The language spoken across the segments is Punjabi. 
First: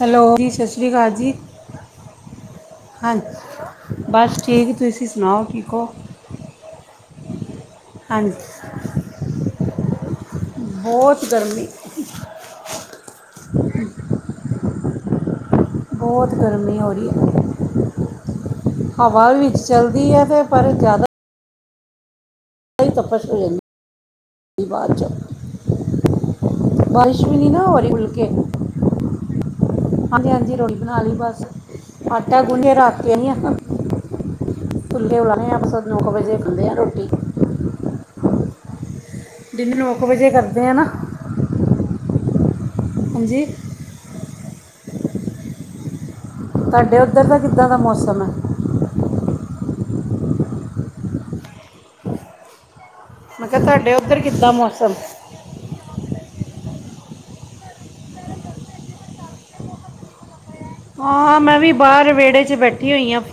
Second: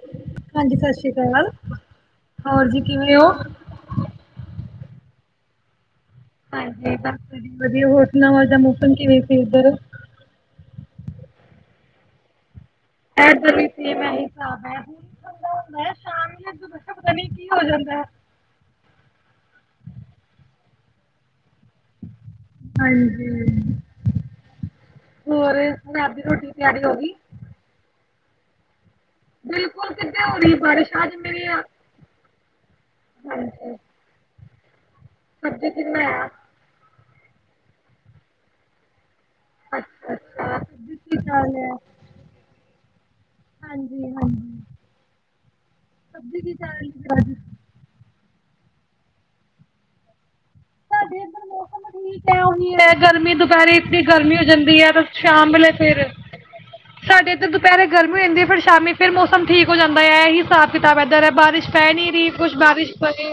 ਹੈਲੋ ਦੀ ਜੀ ਸਤਿ ਸ੍ਰੀ ਅਕਾਲ ਜੀ ਹੋਰ ਜੀ ਕਿਵੇਂ ਹੋ? ਹਾਂਜੀ। ਬਸ ਠੀਕ ਤੁਸੀਂ ਸੁਣਾਓ ਠੀਕ ਹੋ। ਹਾਂਜੀ ਬਸ ਵਧੀਆ ਹੋਰ ਹਾਂਜੀ ਸੁਣਾਉ ਅਜ ਦਾ ਮੂ ਤਨ ਕਿਵੇ ਸੀ ਉਧਰ ਬੋਤ ਗਰਮੀ [inaudible] ਐ ਤੇ ਨਈ ਸੀ ਮੈਂ ਹਿਸਾਬ ਹੈ। ਹੁੰਦਾ ਹੈ ਬੋਤ ਸ਼ਾਮ ਨੂੰ ਗਰਮੀ ਹੋ ਦੁਪਹਿਰ ਰਈ ਪਤਾ ਨੀ ਐ। ਕੀ ਹੋ ਜਾਂਦਾ ਹੈ। ਹਵਾ ਵਿੱਚ ਚੱਲਦੀ ਏ ਵੇ ਪਰ ਜ਼ਿਆਦਾ ਹੀ ਤਪਸ਼ ਹਾਂਜੀ ਹੋ ਜਾਂਦੀ ਹੈ ਬਾਅਦ ਚ ਹੋਰ ਰਾਤ ਦੀ ਰੋਟੀ ਦੀ ਤਿਆਰੀ ਹੋ ਗੀ। ਮੀਂ ਨਾ ਹੋਰੀ ਉਲ ਕੇ ਬਿਲਕੁਲ ਕਿੱਦੇ ਹੋ ਰੀ ਬਾਰਿਸ਼ ਅੱਜ ਬਸ ਮਿਲੇ ਆ ਆਟਾ ਗੁੰਨ ਕੇ ਰੱਖ‌ ਕੇ ਆਈ ਆ ਫੂਨਦੇ ਲਾਣੇ ਆ ਅੱਠ- ਸਬਜ਼ੀ ਕੀ ਸੱਤ ਨੌਂ ਕ ਬਣਾਇਆ? ਵਜੇ ਖਾਂਦੇ ਆ ਰੋਟੀ ਦਿਨ ਨੌ ਕੁ ਵਜੇ ਕਰਦੇ ਆ ਨਾ ਈ ਥਾ ਲੇ ਹਾਂਜੀ ਹਾਂਜੀ ਹਾਂਜੀ ਸਬਜੀ ਵਿ ਤੁਹਾਡੇ ਉੱਧਰ ਦਾ ਕਿੱਦਾਂ ਦਾ ਮੌਸਮ ਐ ਸਾਡੇ ਇੱਧਰ ਮੌਸਮ ਤਾਂ ਠੀਕ ਐ ਉਹੀ ਐ ਗਰਮੀ ਮੈਂ ਕਿਹਾ ਦੁਪਹਿਰੇ ਤੁਹਾਡੇ ਇਤਨੀ ਉੱਧਰ ਗਰਮੀ ਹੋ ਕਿੱਦਾਂ ਜਾਂਦੀ ਮੌਸਮ ਹੈਦ ਵ ਚ ਤਾਬਲੇ ਫੇਰ। ਸਾਡੇ ਇੱਧਰ ਦੁਪਹਿਰੇ ਗਰਮੀ ਹੁੰਦੀ ਹੈ ਪਰ ਸ਼ਾਮੀ ਫਿਰ ਮੌਸਮ ਠੀਕ ਹੋ ਜਾਂਦਾ ਹੈ ਇਹੀ ਸਾ ਕਿਤਾਬ ਏਦਾ ਦਾ ਹਾਂ ਮੈਂ ਬਾਰਿਸ਼ ਵੀ ਪੈ ਨੀਂ ਬਾਹਰ ਰਹੀ ਵਿਹੜੇ 'ਚ ਕੁੱਛ ਬੈਠੀ ਬਾਰਿਸ਼ ਹੋਈ ਹਾਂ ਪਵੇ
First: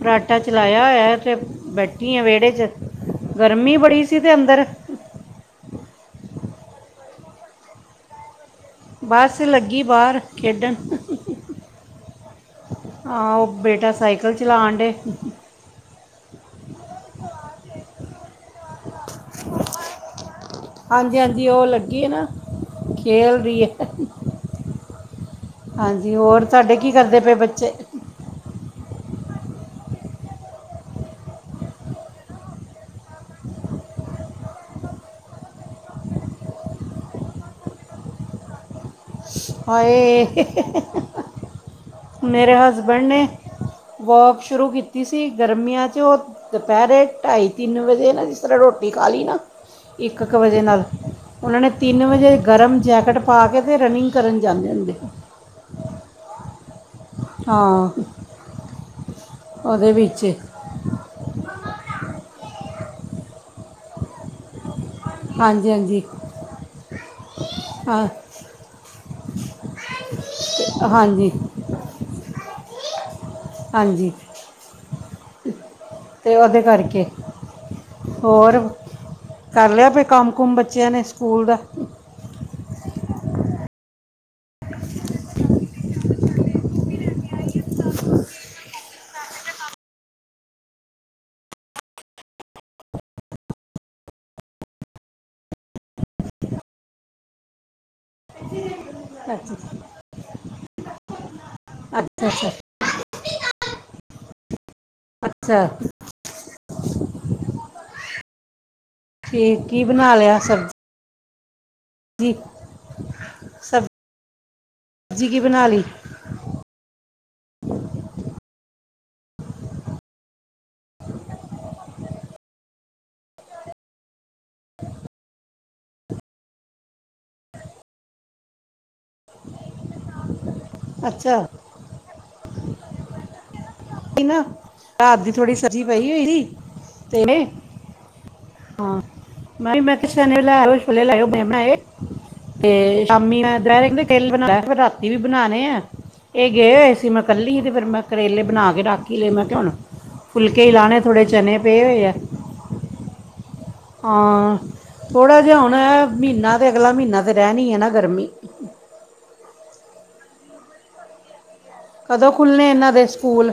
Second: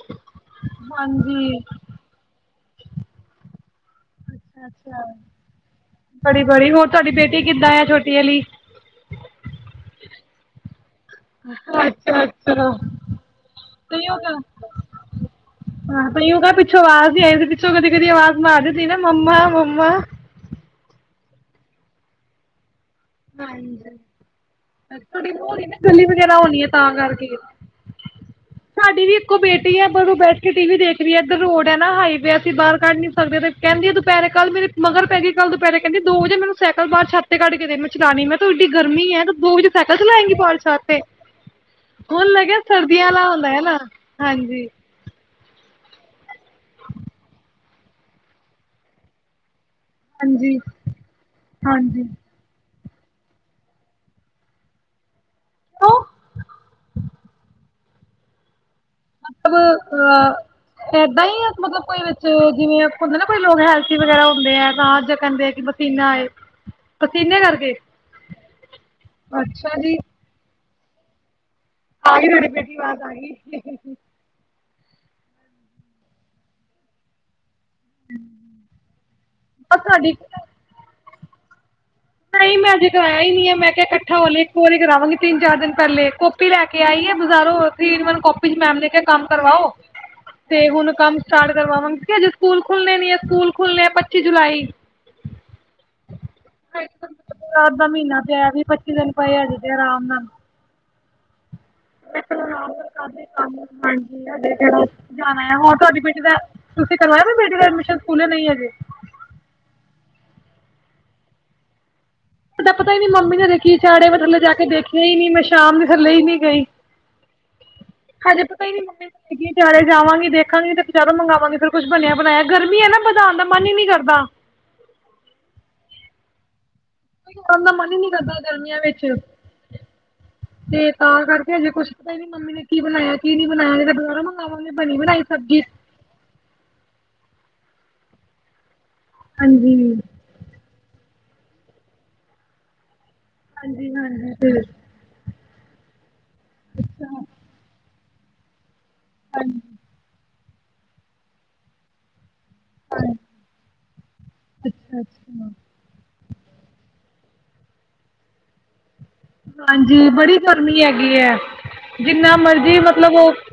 ਫਰਾਟਾ ਚਲਾਇਆ ਹੋਇਆ ਤੇ ਹਾਂਜੀ ਬੈਠੀ ਆ ਵਿਹੜੇ ਚ ਗਰਮੀ ਬੜੀ ਸ ਇਦੇ ਅੰਦਰ ਅ ਹਅ ਬੜੀ ਬੜੀ ਹੋਰ ਤੁਹਾਡੀ ਬੇਟੀ ਕਿੱਦਾਂ ਆ ਛੋਟੀ ਆਲੀ? ਬਸ ਲੱਗੀ ਬਾਹਰ ਖੇਡਣ। ਅੱਛਾ ਅੱਛਾ ਹਾਂ ਉਹ ਬੇਟਾ ਸਾਈਕਲ ਚਲਾਣ ਡੇ ਆਪਣੀ ਯੋਗਾ ਪਿੱਛੋਂ ਆਵਾਜ਼ ਹੀ ਆਈ ਸੀ ਪਿੱਛੋਂ ਕਦੀ ਕਦੀ ਆਵਾਜ਼ ਮਾਰਦੀ ਸੀ ਨਾ ਮੰਮਾ ਮੰਮਾ। ਹਾਂਜੀ ਹਾਂਜੀ ਉਹ ਲੱਗੀ ਏ ਨਾ ਖੇਲ ਰੀ ਏ ਹਾਂਜੀ ਤੁਹਾਡੀ ਉਹ ਹੋਣੀ ਨਾ ਗਲੀ ਹਾਂਜੀ ਵਗੈਰਾ ਹੋਰ ਹੋਣੀ ਹੈ ਤਾਂਡੇ ਕੀ ਤਾਂ ਕਰਦੇ ਕਰਕੇ ਪਏ ਬੱਚੇ? ਸਾਡੀ ਵੀ ਇੱਕੋ ਬੇਟੀ ਹੈ ਪਰ ਉਹ ਬੈਠ ਕੇ ਟੀਵੀ ਦੇਖ ਰਹੀ ਏ ਇੱਧਰ ਰੋਡ ਹੈ ਨਾ ਹਾਈਵੇ ਅਸੀਂ ਬਾਹਰ ਕੱਢ ਨੀ ਸਕਦੇ ਤੇ। ਕਹਿੰਦੀ ਆ ਦੁਪਹਿਰੇ ਕੱਲ੍ਹ ਮੇਰੇ ਮਗਰ ਪੈ ਗੀ ਕੱਲ ਦੁਪਹਿਰੇ ਕਹਿੰਦੀ ਦੋ ਵੱਜੇ ਮੈਨੂੰ ਸਾਈਕਲ ਬਾਹਰ ਛੱਤ ਤੇ ਕੱਢਕੇ ਦੇ ਮੈ ਕ। ਚਲਾਣੀ ਮੈਂ ਤੂੰ ਇਡੀ ਗਰਮੀ ਹੈ ਤੂੰ ਦੋ ਵਜੇ ਸਾਈਕਲ ਹਾਏ ਚਲਾਏਗੀ ਬਾਹਰ ਛੱਤ ਤੇ। ਹੁਣ ਮੇਰੇ ਲੱਗਿਆ ਸਰਦੀਆਂ ਹਸਬੰਡ ਆਲਾ ਹੁੰਦਾ ਹੈ ਨਾ ਹਾਂਜੀ। ਤੀਸੀਂ ਗਰਮੀਆਂ 'ਚ ਉਹ ਦੁਪਹਿਰੇ ਢਾਈ ਤਿੰਨ ਵਜੇ ਨਾ ਜਿਸ ਤਰ੍ਹਾਂ ਰੋਟੀ ਖਾ ਲੀਂ ਨਾ ਇੱਕ ਕ ਹਾਂਜੀ ਵਜੇ ਨਾਲ ਉਨ੍ਹਾ ਨੇ ਤਿੰਨ ਹਾਂਜੀ ਵਜੇ ਗਰਮ ਜੈਕਟ ਪਾ ਕੇ ਤੇ ਰਨਿੰਗ ਕਰਨ ਜਾਂਦੇ ਹੁੰਦੇ ਹੀ ਤੂੰ ਅ ਹਾਂ। ਮਤਬ ਉਹਦੇ ਵਿੱਚ ਅ ਏਦਾਂ ਈ ਆ ਮਤਲਬ ਕੋਈ ਵਿੱਚ ਜਿਵੇਂ ਆਪਾ ਹੁੰਦੇ ਆ ਨਾ ਕੋਈ ਲੋਕ ਹੈਲਥੀ ਵਗੈਰਾ ਹੁੰਦੇ ਆ ਲਾਜ- ੱਧੇ ਕਹਿੰਦੇ ਆ ਕਿ ਹਾਂਜੀ ਹਾਂਜੀ ਬਤੀਨਾ ਆ ਏ ਪਸੀਨੇ ਕਰਕੇ ਹਾਂ ਅੱਛਾ ਜੀ। ਕੀ ਅਹਾਂਜੀ। ਆ ਗੀ ਤੁਹਾਡੀ ਬੇਟੀ ਅਵਾਜ ਆ ਗੀ। ਹਾਂਜੀ। ਤੇ ਉਹਦੇ ਕਰਕੇ ਹੋਰ ਕਰ ਲਿਆ ਕੋਈ ਸਾਡੀ ਕੰਮ- ਕੁਮ ਬੱਚਿਆਂ ਨੇ ਸਕੂਲ ਦਾ? ਨਈ ਮੈਂ ਅਜੇ ਕਰਾਇਆ ਹੀ ਨੀ ਹੈ ਮੈਂ ਕਿਹਾ ਕੱਠਾ ਹੋਲੇ ਇੱਕੋ ਵਾਰੀ ਕਰਾਵਾਂਗੀ ਤਿੰਨ ਚਾਰ ਦਿਨ ਪਹਿਲੇ ਆਪੀ ਲੈ ਕੇ ਆਈਏ ਬਜ਼ਾਰੋ ਅ ਥ੍ਰੀ -ਇਨ -ਵਨ ਕਾਪੀ ਚ ਮੈਮ ਨੇ ਕਿਹਾ ਕੰਮ ਕਰਵਾਓ। ਤੇ ਹੁਣ ਕੰਮ ਸਟਾਰਟ ਕਰਵਾਵਾਂ ਕਿ ਅਜੇ ਸਕੂਲ ਖੁੱਲਣੇ ਨੀ ਏ ਸਕੂਲ ਖੁੱਲ੍ਹਣੇ ਆ ਪੱਚੀ ਜੁਲਾਈ। ਰਾਤ ਦਾ ਮਹੀਨਾ ਪਿਆ ਵੀਹ ਪੱਚੀ ਦਿਨ ਪਏ ਅੱਛਾ ਹਜੇ ਤੇ ਆਰਾਮ ਨਾਲ। ਮੈਂ ਅੱਛਾ, ਅੱਛਾ। [unintelligible] ਜਾਣਾ ਆ, ਅੱਛਾ ਹੋਰ ਤੁਹਾਡੀ ਬੇਟੀ ਦਾ ਤੁਸੀਂ ਕਰਵਾ ਬੇਟੀ ਐਡਮਿਸ਼ਨ ਸਕੂਲੇ ਨਹੀਂ ਹਜੇ? ਠੀਕ, ਕੀ ਬਣਾ ਲਿਆ ਸਬਜ਼ੀ? ਪਤਾ, ਪਤਾ ਹੀ ਨੀ ਮੰਮੀ ਨੇ ਦੇਖੀ ਸਬਜ਼ੀ ਚਾੜੇ ਮੈਂ ਥੱਲੇ ਜਾ ਕੇ ਦੇਖੀਆਂ ਹੀ ਨੀ, ਕੀ ਮੈਂ ਬਣਾ ਸ਼ਾਮ ਲਈ ਨੂੰ ਥੱਲੇ ਹੀ ਨੀ ਗਈ। ਹਜੇ ਪਤਾ ਹੀ ਨਹੀਂ ਮੰਮੀ ਤੇ ਕੀ ਚਾੜਿਆ ਜਾਵਾਂਗੀ ਦੇਖਾਂਗੀ ਤੇ, ਬਾਜ਼ਾਰੋਂ ਮੰਗਵਾਵਾਂਗੇ ਫੇਰ ਕੁਛ ਬਣਿਆ ਬਣਾਇਆ ਗਰਮੀ ਹੈ ਨਾ ਬਨਾਉਣ ਦਾ ਮਨ ਹੀ ਨੀ ਕਰਦਾ। [unintelligible] ਖਾਣ ਦਾ ਮਨ ਹੀ ਨੀ ਕਰਦਾ ਗਰਮੀਆਂ ਵਿੱਚ, ਤੇ ਤਾਂ ਅੱਛਾ ਕਰਕੇ ਜੇ ਕੁੱਛ ਪਤਾ ਹੀ ਨੀ ਮੰਮੀ ਨੇ ਕੀ ਬਣਾਇਆ ਕੀ ਨਹੀਂ ਬਣਾਇਆ, ਤੇ ਨਹੀਂ ਤਾ ਸੀ ਬਜਾਰੋ ਨਾ ਮੰਗਵਾਵਾਂਗੀ ਬਣੀ ਰਾਤ ਬਣਾਈ ਦੀ ਥੋੜੀ ਸਬਜ਼ੀ ਪਈ ਹੋਈ ਦੀ ਤੇਰੇ ਹਾਂ ਹਾਂਜੀ ਮੈਂ, ਮੈਂ ਕਿਹਾ ਚਣੇ ਲੈਓ ਛੋਲੇ ਲੈਓ ਬਣੇ ਬਣਾਏ ਤੇ ਹਾਂਜੀ ਹਾਂਜੀ ਤੇ [unintelligible] ਇਹ ਵੀ ਬਣਾਣੇ ਆ, ਇਹ ਗਏ ਹੋਏ ਸੀ ਮੈਂ ਕੱਲੀ ਤੇ ਫੇਰ ਮੈਂ ਕਰੇਲੇ ਬਣਾ ਕੇ ਰੱਖ ਹੀ ਲਏ ਮੈਂ ਕਿਹਾ ਹੁਣ ਫੁਲਕੇ ਲਾਣੇ ਥੋੜੇ ਚਣੇ ਪਏ ਹੋਏ ਆ। ਹਾਂਜੀ। ਹਾਂ ਥੋੜ੍ਹਾ ਅੱਛਾ ਜਿਹਾ ਹੋਣਾ, ਮਹੀਨਾ ਤੇ ਅਗਲਾ ਮਹੀਨਾ ਤਾਂ ਰਹਿਣ ਹੀ ਹੈ ਨਾ ਗਰਮੀ। ਹਾਂਜੀ ਬੜੀ ਗਰਮੀ ਹੈਗੀ ਹੈ। ਕਦੋਂ ਜਿੰਨਾ ਖੁੱਲਨੇ ਮਰਜ਼ੀ ਇਹਨਾਂ ਦੇ ਮਤਲਬ ਔਹ ਸਕੂਲ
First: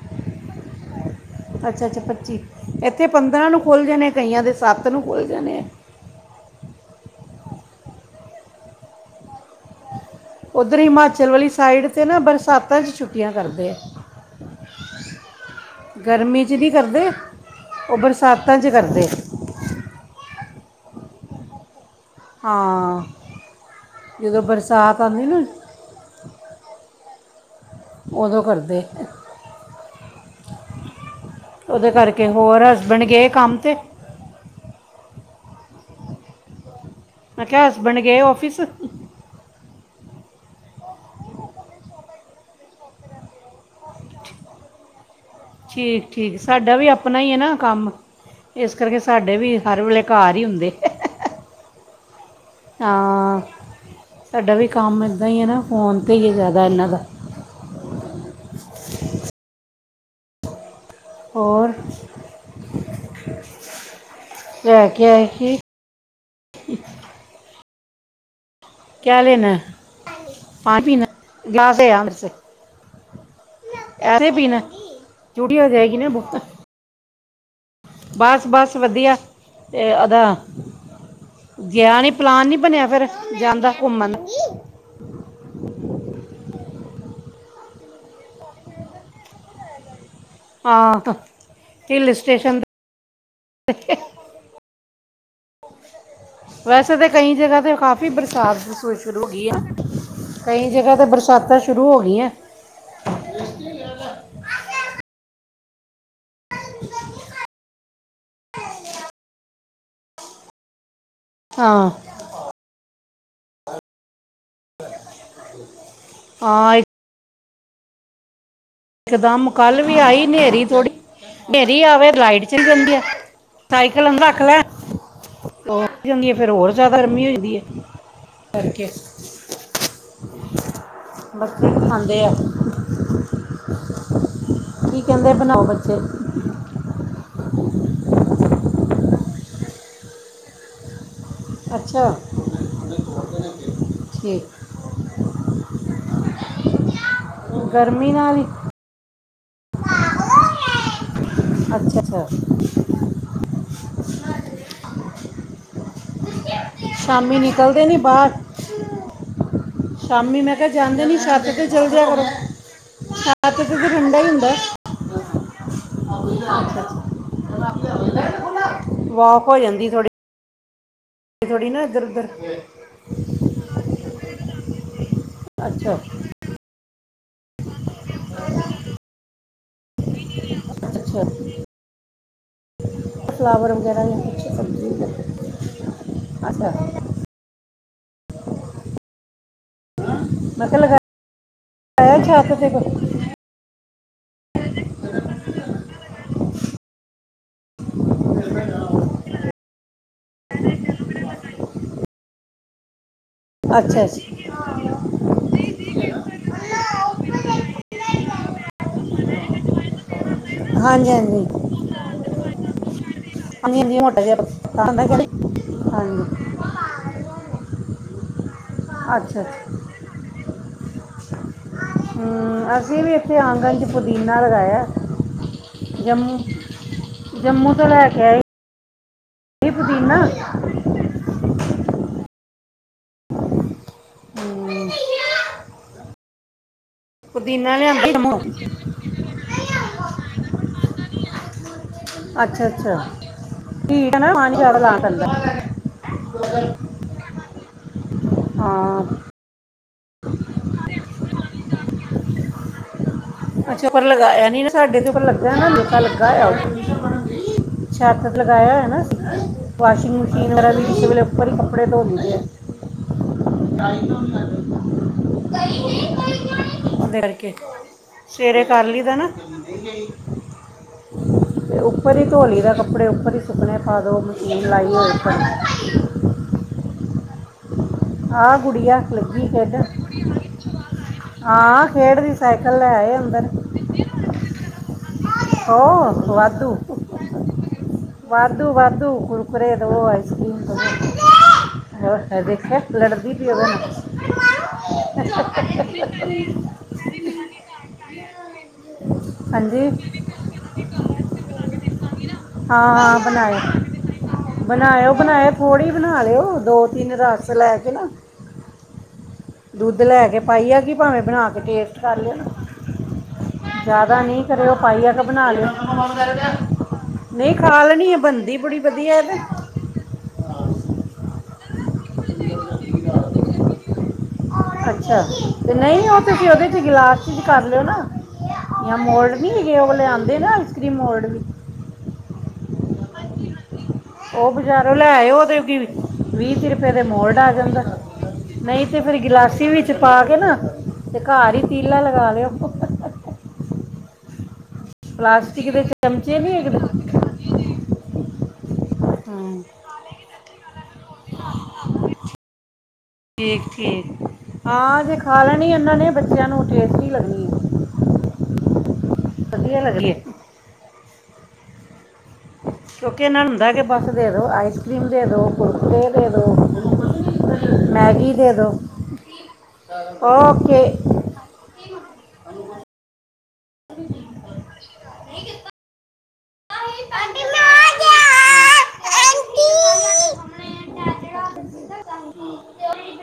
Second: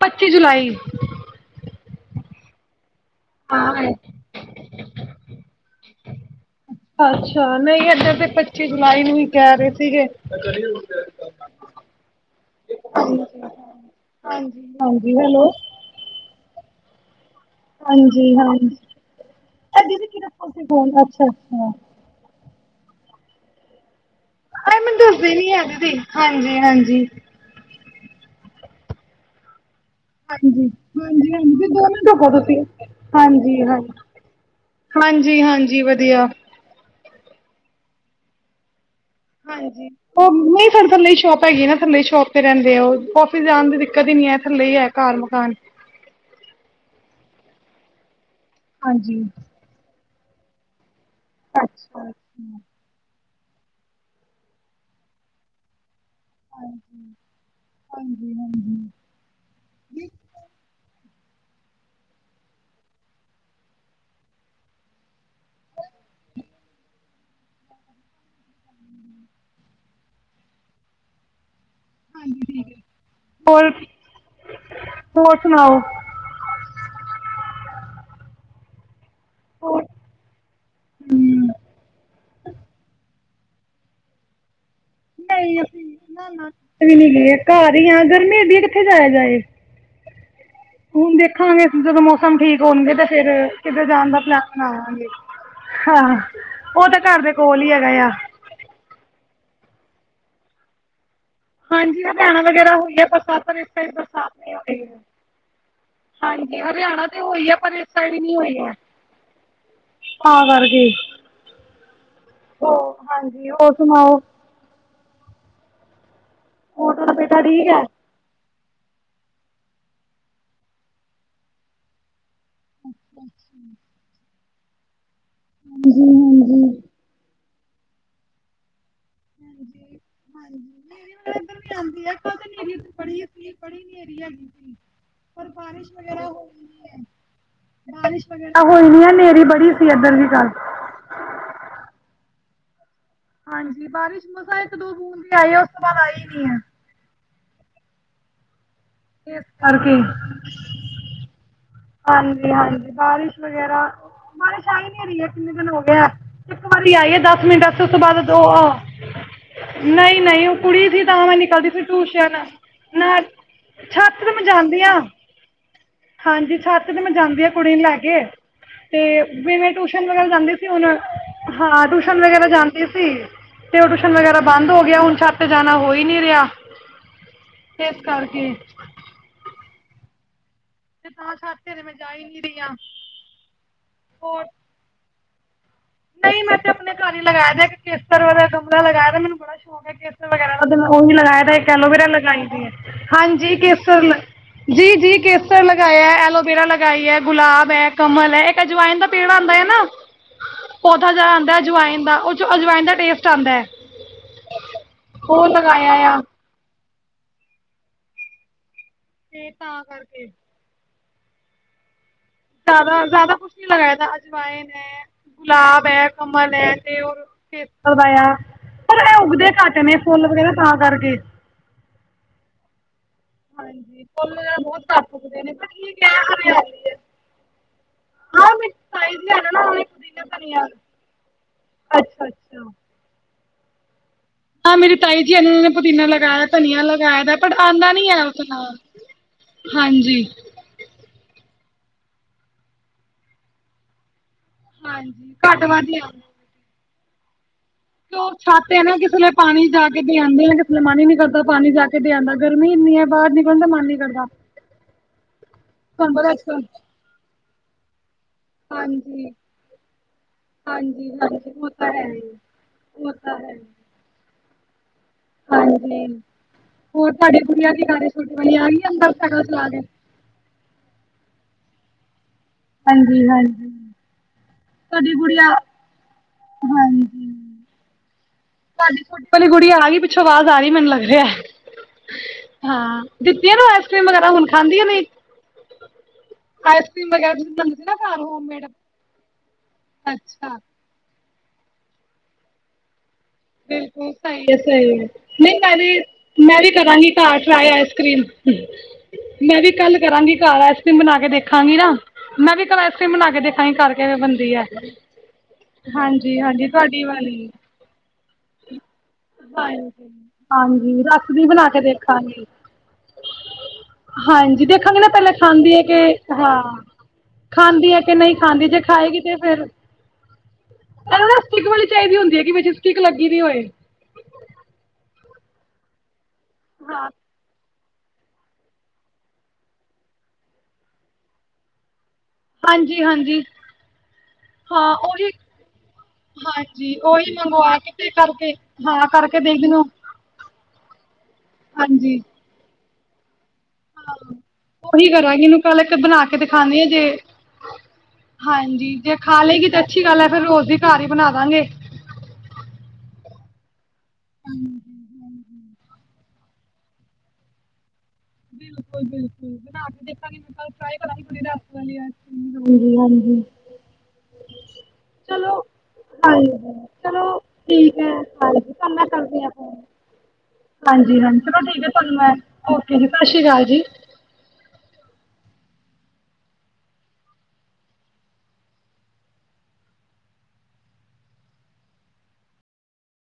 ਪੱਚੀ ਜੁਲਾਈ ਅੱਛਾ, ਅੱਛਾ ਪੱਚੀ, ਇੱਥੇ ਪੰਦਰਾਂ ਨੂੰ ਖੁੱਲ ਹਾਂ ਜਾਣੇ ਆ ਕਈਆਂ ਦੇ ਸੱਤ ਨੂੰ ਖੁੱਲ੍ਹ ਜਾਣੇ ਹੈ। ਅੱ ਅੱਛਾ ਨਹੀਂ ਇੱਦਾਂ ਤੇ ਪੱਚੀ ਜੁਲਾਈ ਨੂੰ ਹੀ ਕਹਿ ਰਹੇ। ਸੀਗੇ ਉੱਧਰ ਹਿਮਾਚਲ ਵਾਲੀ ਸਾਈਡ ਤੇ ਨਾ ਬਰਸਾਤਾਂ ਚ ਛੁੱਟੀਆਂ ਕਰਦੇ ਆ। ਹਾਂਜੀ, ਹਾਂਜੀ ਹੈਲੋ। ਗਰਮੀ ਚ ਨਹੀਂ ਕਰਦੇ ਉਹ ਬਰਸਾਤਾਂ ਚ ਕਰਦੇ। ਏ ਦੀਦੀ ਕਿਦੇ ਫੋਨ ਤੇ ਫੋਨ ਅੱਛਾ, ਅੱਛਾ। ਹਾਂ, ਜਦੋਂ ਹਾਏ ਮੈਨੂੰ ਬਰਸਾਤ ਆਉਂਦੀ ਦੱਸਦੇ ਨਾ ਨੀ ਹੈ ਦੀਦੀ ਹਾਂਜੀ, ਹਾਂਜੀ। ਉਦੋਂ ਕਰਦੇ। ਹਾਂਜੀ, ਹਾਂਜੀ, ਹਾਂਜੀ ਸਿਰਫ ਦੋ ਉਹਦੇ ਮਿੰਟ ਕਰਕੇ ਰੁਕੋ ਤੁਸੀਂ ਹੋਰ ਹਸਬੰਡ ਗਏ ਕੰਮ ਹਾਂਜੀ ਤੇ ਹਾਂ। ਹਾਂਜੀ, ਹਾਂਜੀ ਵਧੀਆ। ਮੈ ਕਿਹਾ ਹਸਬੈਂਡ ਗਏ ਔਫਿਸ? ਹਾਂਜੀ, ਔਹ ਨਹੀਂ ਫੇਰ ਥੱਲੇ ਸ਼ੋਪ ਹੈਗੀ ਨਾ ਫੇਰ ਮੇਰੀ ਸ਼ੋਪ ਤੇ ਰਹਿੰਦੇ ਆ ਔਹ ਕਿਤੇ ਜਾਣ ਦੀ ਦਿੱਕਤ ਹੀ ਨਹੀਂ ਹੈ, ਥੱਲੇ ਹੀ ਹੈ ਘਰ ਮਕਾਨ। ਠੀਕ ਠੀਕ, ਸਾਡਾ ਵੀ ਆਪਣਾ ਹੀ ਹੈ ਨਾ ਕੰਮ, ਇਸ ਕਰਕੇ ਹਾਂਜੀ ਸਾਡੇ ਵੀ ਹਰ ਵੇਲੇ ਘਰ ਹੀ ਹੁੰਦੇ। ਅੱਛਾ। ਹਾਂ, ਸਾਡਾ ਵੀ ਕੰਮ ਇੱਦਾਂ ਹੀ ਹੈ ਨਾ ਫੋਨ ਤੇ ਹੀ ਹੈ ਜ਼ਿਆਦਾ ਇਹਨਾਂ ਦਾ। ਹਾਂਜੀ, ਹਾਂਜੀ। ਹੋਰ, ਲੈ ਕੇ ਆਏ ਕਿ? ਕਿਆ ਲੈਣਾ ਹੈ ਪਾਣੀ ਪੀਨਾ ਹੈ, ਗਿਲਾਸ ਲੇ ਆ ਫੇਰ। ਹੋਰ ਐਸੇ ਪੀ ਨਾ ਹੈ, ਹੋਰ ਜੂਠੀ ਹੋ ਸੁਣਾਓ ਜਾਏਗੀ ਨਾ ਬੋਤਲ ਬਸ, ਬਸ ਵਧੀਆ। ਤੇ ਹੋਰ ਇਹਦਾ, ਗਿਆ ਨੀ ਪਲਾਨ ਨੀ ਬਣਿਆ ਫੇਰ। ਜਾਂਦਾ ਘੁੰਮਣ। ਨਹੀਂ ਅਸੀਂ [unintelligible] ਘਰ ਹੀ ਆ ਗਰਮੀ ਹੁੰਦੀ ਹੈ ਕਿੱਥੇ ਜਾਇਆ ਜਾਏ। ਹਾਂ ਹੁਣ ਦੇਖਾਂਗੇ, ਜਦੋਂ ਹਿੱਲ ਮੌਸਮ ਸਟੇਸ਼ਨ ਠੀਕ ਹੋਣਗੇ ਤੇ ਫੇਰ ਕਿੱਧਰ ਜਾਣ ਦਾ ਪਲੇਨ ਬਣਾਵਾਂਗੇ। ਹਾਂ ਉਹ ਵੈਸੇ ਤਾਂ ਘਰ ਦੇ ਕਈ ਜਗ੍ਹਾ ਕੋਲ ਹੀ ਤੇ ਹੈਗਾ ਕਾਫ਼ੀ ਆ। ਬਰਸਾਤ ਸ ਸ਼ੁਰੂ ਕਈ ਜਗ੍ਹਾ ਤੇ ਬਰ ਹਾਂਜੀ ਹਰਿਆਣਾ ਵਗੈਰਾ ਹੋਈ ਆ ਬਰਸਾਤ, ਪਰ ਇਸ ਟਾਈਮ ਬਰਸਾਤ ਨੀ ਹੋ ਰਹੀ ਹਾਂਜੀ ਹਰਿਆਣਾ ਹੋਈ ਆ ਪਰ ਇਸ ਸਾਇਡ ਨੀ ਹੋਈ ਆ ਤਾਂ ਕਰਕੇ ਹਾਂ ਹਾਂਜੀ ਹੋਰ ਸੁਣਾਓ ਹਾਂ ਹੁਨ ਥੋਡਾ ਬੇਟਾ ਠੀਕ ਏ। ਇਕਦਮ ਕੱਲ ਵੀ ਆਈ ਨੇਰੀ ਥੋੜੀ, ਨੇਰੀ ਆਵੇ ਲਾਈਟ ਚਲੀ ਜਾਂਦੀ ਆ, ਸਾਈਕਲ ਅੰਦਰ ਰੱਖ ਲੈ, ਉਹ ਜਾਂਦੀ ਆ ਫੇਰ ਹੋਰ ਜੀਆਦਾ ਗਰਮੀ ਹੋ ਜਾਦੀ ਏ ਤਾਂ ਕਰਕੇ ਬੱਚੇ ਵੀ ਖਾਂਦੇ ਆ [unintelligible] ਬੜੀ ਨੇਰੀ ਆਈ ਕੀ ਕਹਿੰਦੇ ਪਰ ਬਣਾਓ ਬਾਰਿਸ਼ ਬੱਚੇ ਵਗੈਰਾ ਹੋਈ ਨੀ ਏ ਬਾਰਿਸ਼ ਵਗੈਰਾ ਹੋਈ ਨੀ ਆ ਨੇਰੀ ਬੜੀ ਸੀ ਇੱਧਰ ਵੀ ਰਾਤ ਅੱਛਾ ਹਾਂਜੀ ਬਾਰਿਸ਼ ਠੀਕ ਮਸਾ ਇੱਕ ਦੋ ਬੂਦ ਜੇ ਆਏ ਆ ਉਸ ਤੋਂ ਬਾਅਦ ਆਈ ਨੀ ਏ ਗਰਮੀ ਨਾਲ ਈ ਇਸ ਕਰਕੇ ਈ ਅੱਛਾ ਅੱਛਾ ਹਾਂਜੀ-ਹਾਂਜੀ, ਬਾਰਿਸ਼ ਵਗੈਰਾ ਬਾਰਿਸ਼ ਆਈ ਨੀ ਰਹੀ ਏ ਕਿੰਨੇ ਦਿਨ ਹੋ ਗਏ ਆ ਇਕ ਵਾਰੀ ਆਈ ਆ ਸ਼ਾਮੀ ਦਸ ਮਿੰਟ ਬਸ ਨਿਕਲਦੇ ਉਸ ਨਹੀਂ ਤੋਂ ਬਾਦ ਦ ਬਾਹਰ ਆ ਸ਼ਾਮੀ ਨਹੀਂ-ਨਹੀਂ, ਮੈਂ ਉਹ ਕਿਹਾ ਕੁੜੀ ਸੀ ਜਾਂਦੇ ਨਹੀਂ ਤਾਂ ਮੈਂ ਛੱਤ ਤੇ ਨਿਕਲਦੀ ਸੀ ਚਲ ਜਿਆ ਕਰੋ ਟਿਊਸ਼ਨ ਨਾ ਛੱਤ ਤੇ ਤਾਂ ਠੰਡਾ ਛੱਤ ਹੀ ਤੇ ਮੈਂ ਹੁੰਦਾ ਜਾਨੀ ਆ ਹਾਂਜੀ [unintelligible] ਛੱਤ ਤੇ ਮੈਂ ਜਾਂਦੀ ਆ ਕੁੜੀ ਨੂੰ ਲੈ ਕੇ ਤੇ ਵਾਕ ਵੀ ਹੋ ਜਾਂਦੀ ਟਿਊਸ਼ਨ ਥੋੜੀ ਵਗੈਰਾ ਜਾਂਦੀ ਸੀ ਹੁਣ ਥੋੜੀ ਨਾ ਹਾਂ ਇੱਧਰ ਟਿਊਸ਼ਨ ਉੱਧਰ ਵਗੈਰਾ ਜਾਂਦੀ ਸੀ ਤੇ ਉਹ ਟਿਊਸ਼ਨ ਵਗੈਰਾ ਬੰਦ ਹੋ ਗਿਆ ਹੁਣ ਛੱਤ ਤੇ ਜਾਣਾ ਹੋ ਅੱਛਾ ਈ ਨੀ ਰਿਹਾ ਇਸ ਕਰਕੇ [unintelligible] ਤੇ ਤਾਂ ਛੱਤ ਤੇ ਮੈਂ ਜਾਈ ਨੀ ਰਹੀ ਆ ਫਲਾਵਰ ਵਗੈਰਾ ਜਾ ਕੁਛ ਨਹੀਂ ਮੈਂ ਤੇ ਅੱਛਾ ਆਪਣੇ ਘਰ ਹੀ ਲਗਾਇਆ ਵਾ ਇਕ ਕੇਸਰ ਵਾਲਾ ਗਮਲਾ ਲਗਾਇਆ ਵਾ ਮੈਨੂੰ ਬੜਾ ਸ਼ੌਕ ਤੇ ਕੇਸਰ ਵਗੈਰਾ ਮੈਂ ਕਿਹਾ ਉਹ ਲਗਾ ਉਹੀ ਲਗਾਇਆ ਤੇ ਇੱਕ ਐਲੋਵੇਰਾ ਆਇਆ ਲਗਾਈ ਛੱਤ ਹੋਈ ਤੇ ਏ ਕੋਈ ਹਾਂਜੀ ਕੇਸਰ ਜੀ ਜੀ ਕੇਸਰ ਲਗਆ ਐਲੋਵੇਰਾ ਲਗਾਈ ਏ ਗੁਲਾਬ ਕਮਲ ਏ ਇੱਕ ਅਜਵਾਇਨ ਦਾ ਪੇੜ ਆਂਦਾ ਐ ਨਾ ਹਾਂਜੀ ਜੀ ਪੌਦਾ ਜਾ ਆਂਦਾ ਅਜਵਾਇਨ ਦਾ ਉਹ ਚੋਂ ਅਜਵਾਇਨ ਦਾ ਟੇਸਟ ਆਂਦਾ ਅੱਛਾ ਅੱਛਾ ਉਹ ਲਗਾਇਆ ਆ ਤੇ ਤਾਂ ਕਰਕੇ ਹਾਂਜੀ ਹਾਂਜੀ ਜ਼ਿਆਦਾ ਜ਼ਿਆਦਾ ਕੁਛ ਨੀ ਹਾਂਜੀ ਹਾਂਜੀ ਲਗਾਇਦਾ ਮੋਟਾ ਜਿਹਾ ਅਜਵਾਇਨ ਏ, ਪੱਤਾ ਹੁੰਦਾ ਕਿ ਗੁਲਾਬ ਏ, ਹਾਂਜੀ ਕਮਲ ਏ ਤੇੇ ਉਹ ਕੇਸਰ ਦਾ ਆ ਪਰ ਇਹ ਅੱਛਾ ਉੱਗਦੇ ਅੱਛਾ ਘਟ ਨੇ ਫੁੱਲ ਵਗੈਰਾ ਤਾਂ ਕਰਕੇ ਹੂੰ ਅਸੀਂ ਵੀ ਇੱਥੇ ਆਂਗਣ 'ਚ ਹਾਂਜੀ, ਫੁੱਲ ਪੁਦੀਨਾ ਬਹੁਤ ਲਗਾਇਆ ਘੱਟ ਨੇ ਉਗਦੇ ਨੇ ਪਰ ਠੀਕ ਏ ਜੰਮੂ ਹਰਿਆਲੀ ਏ ਜੰਮੂ ਤੋਂ ਲੈ ਕੇ ਹੈ ਨਾ ਆਏ ਉਹਨਾਂ ਨੇ ਪੁਦੀਨਾ ਅੱਛਾ-ਅੱਛਾ [inaudible] ਮੇਰੀ ਤਾਈ ਜੀ ਏਨਾ ਨੇ ਉਨਾਂ ਨੇ ਪੁਦੀਨਾ ਲਗਾਇਆ ਧਨੀਆ ਲਗਾਇਆ ਦਾ ਪਟ ਪੁਦੀਨਾ ਆਂਦਾ ਨੀ ਲਿਆਂਦਾ ਐ ਜੰਮੂ ਉਸ ਨਾਲ। ਹਾਂਜੀ। ਅੱਛਾ-ਅੱਛਾ ਕੀ [inaudible] [inaudible] ਹਾਂਜੀ ਘੱਟ ਵੱਧ ਹੀ ਆਂਦਾ ਤੇ ਓ ਛਾਤੇ ਨਾ ਕਿਸੇ ਲੇ ਪਾਣੀ ਜਾ ਕੇ ਦੇ ਆਂਦੇ ਆ ਕਿਸੇ ਦਾ ਮਨ ਈ ਨੀ ਕਰਦਾ ਪਾਣੀ ਜਾ ਕੇ ਦੇ ਆਂਦਾ ਗਰਮੀ ਇੰਨੀ ਐ ਬਾਰ ਨੀ ਅੱਛਾ ਉਪਰ ਕਰਦਾ ਲਗਾਇਆ ਨੀ ਨਾ ਸਾਡੇ ਤੇ ਉਪਰ ਲੱਗਾ ਨਾ ਜੇਖਾ ਲੱਗਾ ਬੜਾ ਆ। ਅੱਛਾ ਛੱਤ ਲਗਾਇਆ ਐ ਨਾ ਹਾਂਜੀ ਵਾਸ਼ਿੰਗ ਮਸ਼ੀਨ ਵਗੈਰਾ ਵੀ ਇਸ ਹਾਂਜੀ ਵੇਲੇ ਉੱਪਰ ਹਾਂਜੀ ਈ ਉਹ ਕੱਪੜੇ ਤਾਂ ਧੋ ਹੈ ਹੀ ਲਈਦੇ ਉਹ ਤਾਂ ਹੈ ਹੀ। ਐ। [inaudible] ਹਾਂਜੀ ਹੋਰ ਤੁਹਾਡੇ ਕਰਕੇ ਗੁੜੀਆ ਕੀ ਕਰ ਛੋਟੀ ਵਾਲੀ ਸਵੇਰੇ ਆ ਗਈ ਕਰ ਲਈ ਅੰਦਰ ਦਾ ਨਾ। ਸਾਈਕਲ ਚਲਾ ਕੇ? ਉਪਰ ਈ ਧੋਲੀ ਦਾ ਕੱਪੜੇ ਹਾਂਜੀ ਉਪਰ ਈ ਹਾਂਜੀ। ਸੁੱਕਣੇ ਪਾ ਦਿਓ ਮਸ਼ੀਨ ਲਾਈ ਏ ਓੱਪਰ। ਹਾਂਜੀ। ਆਹ ਗੁੜੀਆ ਤੁਹਾਡੀ ਸੂਟ ਵਾਲੀ ਲੱਗੀ ਗੁੜੀਆ ਖੇਡ ਗਈ ਪਿੱਛੋਂ ਆਵਾਜ਼ ਆਰੀ ਮੈਨੂੰ ਲੱਗ ਰਿਐ। ਹਾਂ ਖੇਡ ਦੀ ਸਾਈਕਲ ਲੈ ਹਾਂ ਆਏ ਅੰਦਰ ਦਿੱਤੀਆਂ ਨਾ ਆਈਸ ਕ੍ਰੀਮ ਵਗੈਰਾ ਹੁਣ ਖਾਂਦੀਆ ਨੇ। ਹੋ [unintelligible] [unintelligible] ਵਗੈਰਾ ਤੁਸੀਂ ਬਣਾਉਂਦੇ ਨਾ ਘਰ ਹੋਮਮੇਡ ਵਾਧੂ-ਵਾਧੂ ਕੁੁਰਕੁਰੇ ਦਵੋ ਅੱਛਾ ਆਈਸਕ੍ਰੀਮ ਦਵੋ। [inaudible] ਬਿਲਕੁੱਲ ਸਈ ਐ ਸਈ ਐ ਨਈ ਮੈਂ ਵੀ ਮੈਂ ਵੀ ਕਰਾਂਗੀ ਘਰ ਟਰਾਈ ਆਈਸ ਕਰ੍ਰੀਮ ਮੈਂ ਵੀ ਹਾਂਜੀ ਕੱਲ ਕਰਾਂਗੀ। ਘਰ ਆਈਸ ਕਰ੍ਰੀਮ ਬਣਾ ਕੇ ਦੇਖਾਂਗੀ ਨਾ ਮੈਂ ਵੀ ਘਰ ਹਾਂ ਆਈਸਕ੍ਰੀਮ ਹਾਂ ਬਣਾ ਕੇ ਬਣਾਏ ਦੇਖਾਂਗੀ ਕਰਕੇ ਬੰਦੀ ਐ। ਬਣਾਇਓ ਬਣਾਏ ਥੋੜੀ ਬਣਾ ਲਿਓ ਹਾਂਜੀ-ਹਾਂਜੀ ਦੋ ਤੁਹਾਡੀ ਤਿੰਨ ਵਾਲੀ ਰਸ ਲੈ ਕੇ ਨਾ [unintelligible] ਦੁੱਧ ਲੈ ਕੇ ਪਾਈਆ ਕੀ ਹਾਂਜੀ ਭਾਵੇਂ ਰਸ ਵੀ ਬਣਾ ਕੇ ਟੇਸਟ ਕਰ ਲਿਓ ਦੇਖਾਂਗੀ। ਨਾ ਜ਼ਿਆਦਾ ਨਹੀਂ ਹਾਂਜੀ ਕਰਿਓ ਦੇਖਾਂਗੇ ਨਾ ਪਾਈਆ ਕਾ ਪੈਲਾਂ ਬਣਾ ਖਾਂਦੀ ਆ ਕਿ ਹਾਂ। ਲਿਓ ਨਹੀਂ ਖਾ ਖਾਂਦੀ ਐ ਲੈਣੀ ਹੈ ਕ ਨਈ ਬੰਦੀ ਖਾਂਦੀ ਬੜੀ ਜੇ ਵਧੀਆ ਖਾਏਗੀ ਹੈ ਤੇ ਫਿਰ ਏਨੂੰ ਨੂੰ ਸਟਿਕ ਵਾਲੀ ਚਾਈਦੀ ਹੁੰਦੀ ਐ ਜਿਸ ਵਿੱਚ ਨ ਸਟਿੱਕ ਲੱਗੀ ਵੀ ਹੋਏ। ਅੱਛਾ ਤੇ ਨਈ ਓ ਤੇ ਤੁਸੀਂ ਓਦੇ ਚ ਹਾਂ ਗਿਲਾ ਤੁਸੀ ਕਰ ਲਿਓ ਨਾ ਜਾਂ ਮੋਰਡ ਨੇ ਹੈਗੇ ਓ ਵਾਲੇ ਆਂਦੇ ਨਾ ਕਰੀਮ ਮੋਰਡ ਹਾਂਜੀ-ਹਾਂਜੀ ਓ ਬਜ਼ਾਰੋਂ ਲੈ ਆਏ ਓ ਦੇ ਫਿਰ ਵੀਹ ਤੀਹ ਰੁਪਏ ਹਾਂਜੀ ਦੇ ਉਹੀ ਮੋਰਡ ਆ ਮੰਗਵਾ ਜਾਂਦਾ ਕੇ ਤੇ ਕਰਕੇ ਨਈ ਤੇ ਹਾਂ ਫੇਰ ਕਰਕੇ ਦੇਖਦੀ ਗਿਲਾਸੀ ਨੂੰ ਵਿੱਚ ਪਾ ਕੇ ਨਾ ਤੇ ਘਰ ਈ ਪੀਲਾ ਹਾਂਜੀ ਲਗਾ ਲਿਓ। ਓਹੀ ਕਰਾਂਗੀ ਇਨੂੰ ਪਲਾਸਟਿਕ ਕੱਲ ਦੇ ਇੱਕ ਬਣਾ ਕੇ ਚਮਚੇ ਨਹੀਂ ਹੈਗੇ ਦਿਖਾਣੀ ਆ ਜੇ ਹਾਂਜੀ ਜੇ ਖਾ ਹਾਂ ਲਗੀ ਤੇ ਅੱਛੀ ਗੱਲ ਐ ਫੇਰ ਰੋਜ਼ ਦੀ ਘਰ ਈ ਬਣਾ ਦਾਂਗੇ। ਠੀਕ-ਠੀਕ ਹਾਂ ਤੇੇ ਖਾ ਲੈਣੀ ਏਨਾਂ ਨੇ ਬੱਚਿਆਂ ਨੂੰ ਟੇਸਟੀ ਲੱਗਣੀ ਬਿਲਕੁੱਲ-ਬਿਲਕੁੱਲ ਵਧੀਆ ਬਣਾ ਕੇ ਲੱਗਦੀ ਹੈ ਦੇਖਾਂਗੀ ਮੈਂ ਕਲ ਟ੍ਰਾਈ ਕਰਾਂਗੀ [unintelligible] ਕਿਉਂਕਿ ਏਨਾਂ ਨੂੰ ਹੁੰਦਾ ਕੀ ਬੱਸ ਦੇ ਦੋ ਆਈਸ ਕਰ੍ਰੀਮ ਦੇ ਦੋ ਚਲੋ ਕੁਰਕਰੇ ਹਾਂਜੀ ਹ ਚਲੋ ਠੀਕ ਐ ਦੇ ਹਾਂਜੀ ਦਿਓ [unintelligible] ਕਰਦੀ ਆ ਫੋਨ। ਓਕੇ ਹਾਂਜੀ-ਹਾਂਜੀ ਚਲੋ ਠੀਕ ਐ ਤੁਹਾਨੂੰ ਮੈਂ ਓਕੇ ਜੀ ਸਸ ਸ਼੍ਰੀ ਕਾਲ ਜੀ। ਆਂਟੀ ਮੈਂ ਆ ਗਿਆ ਆਂਟੀ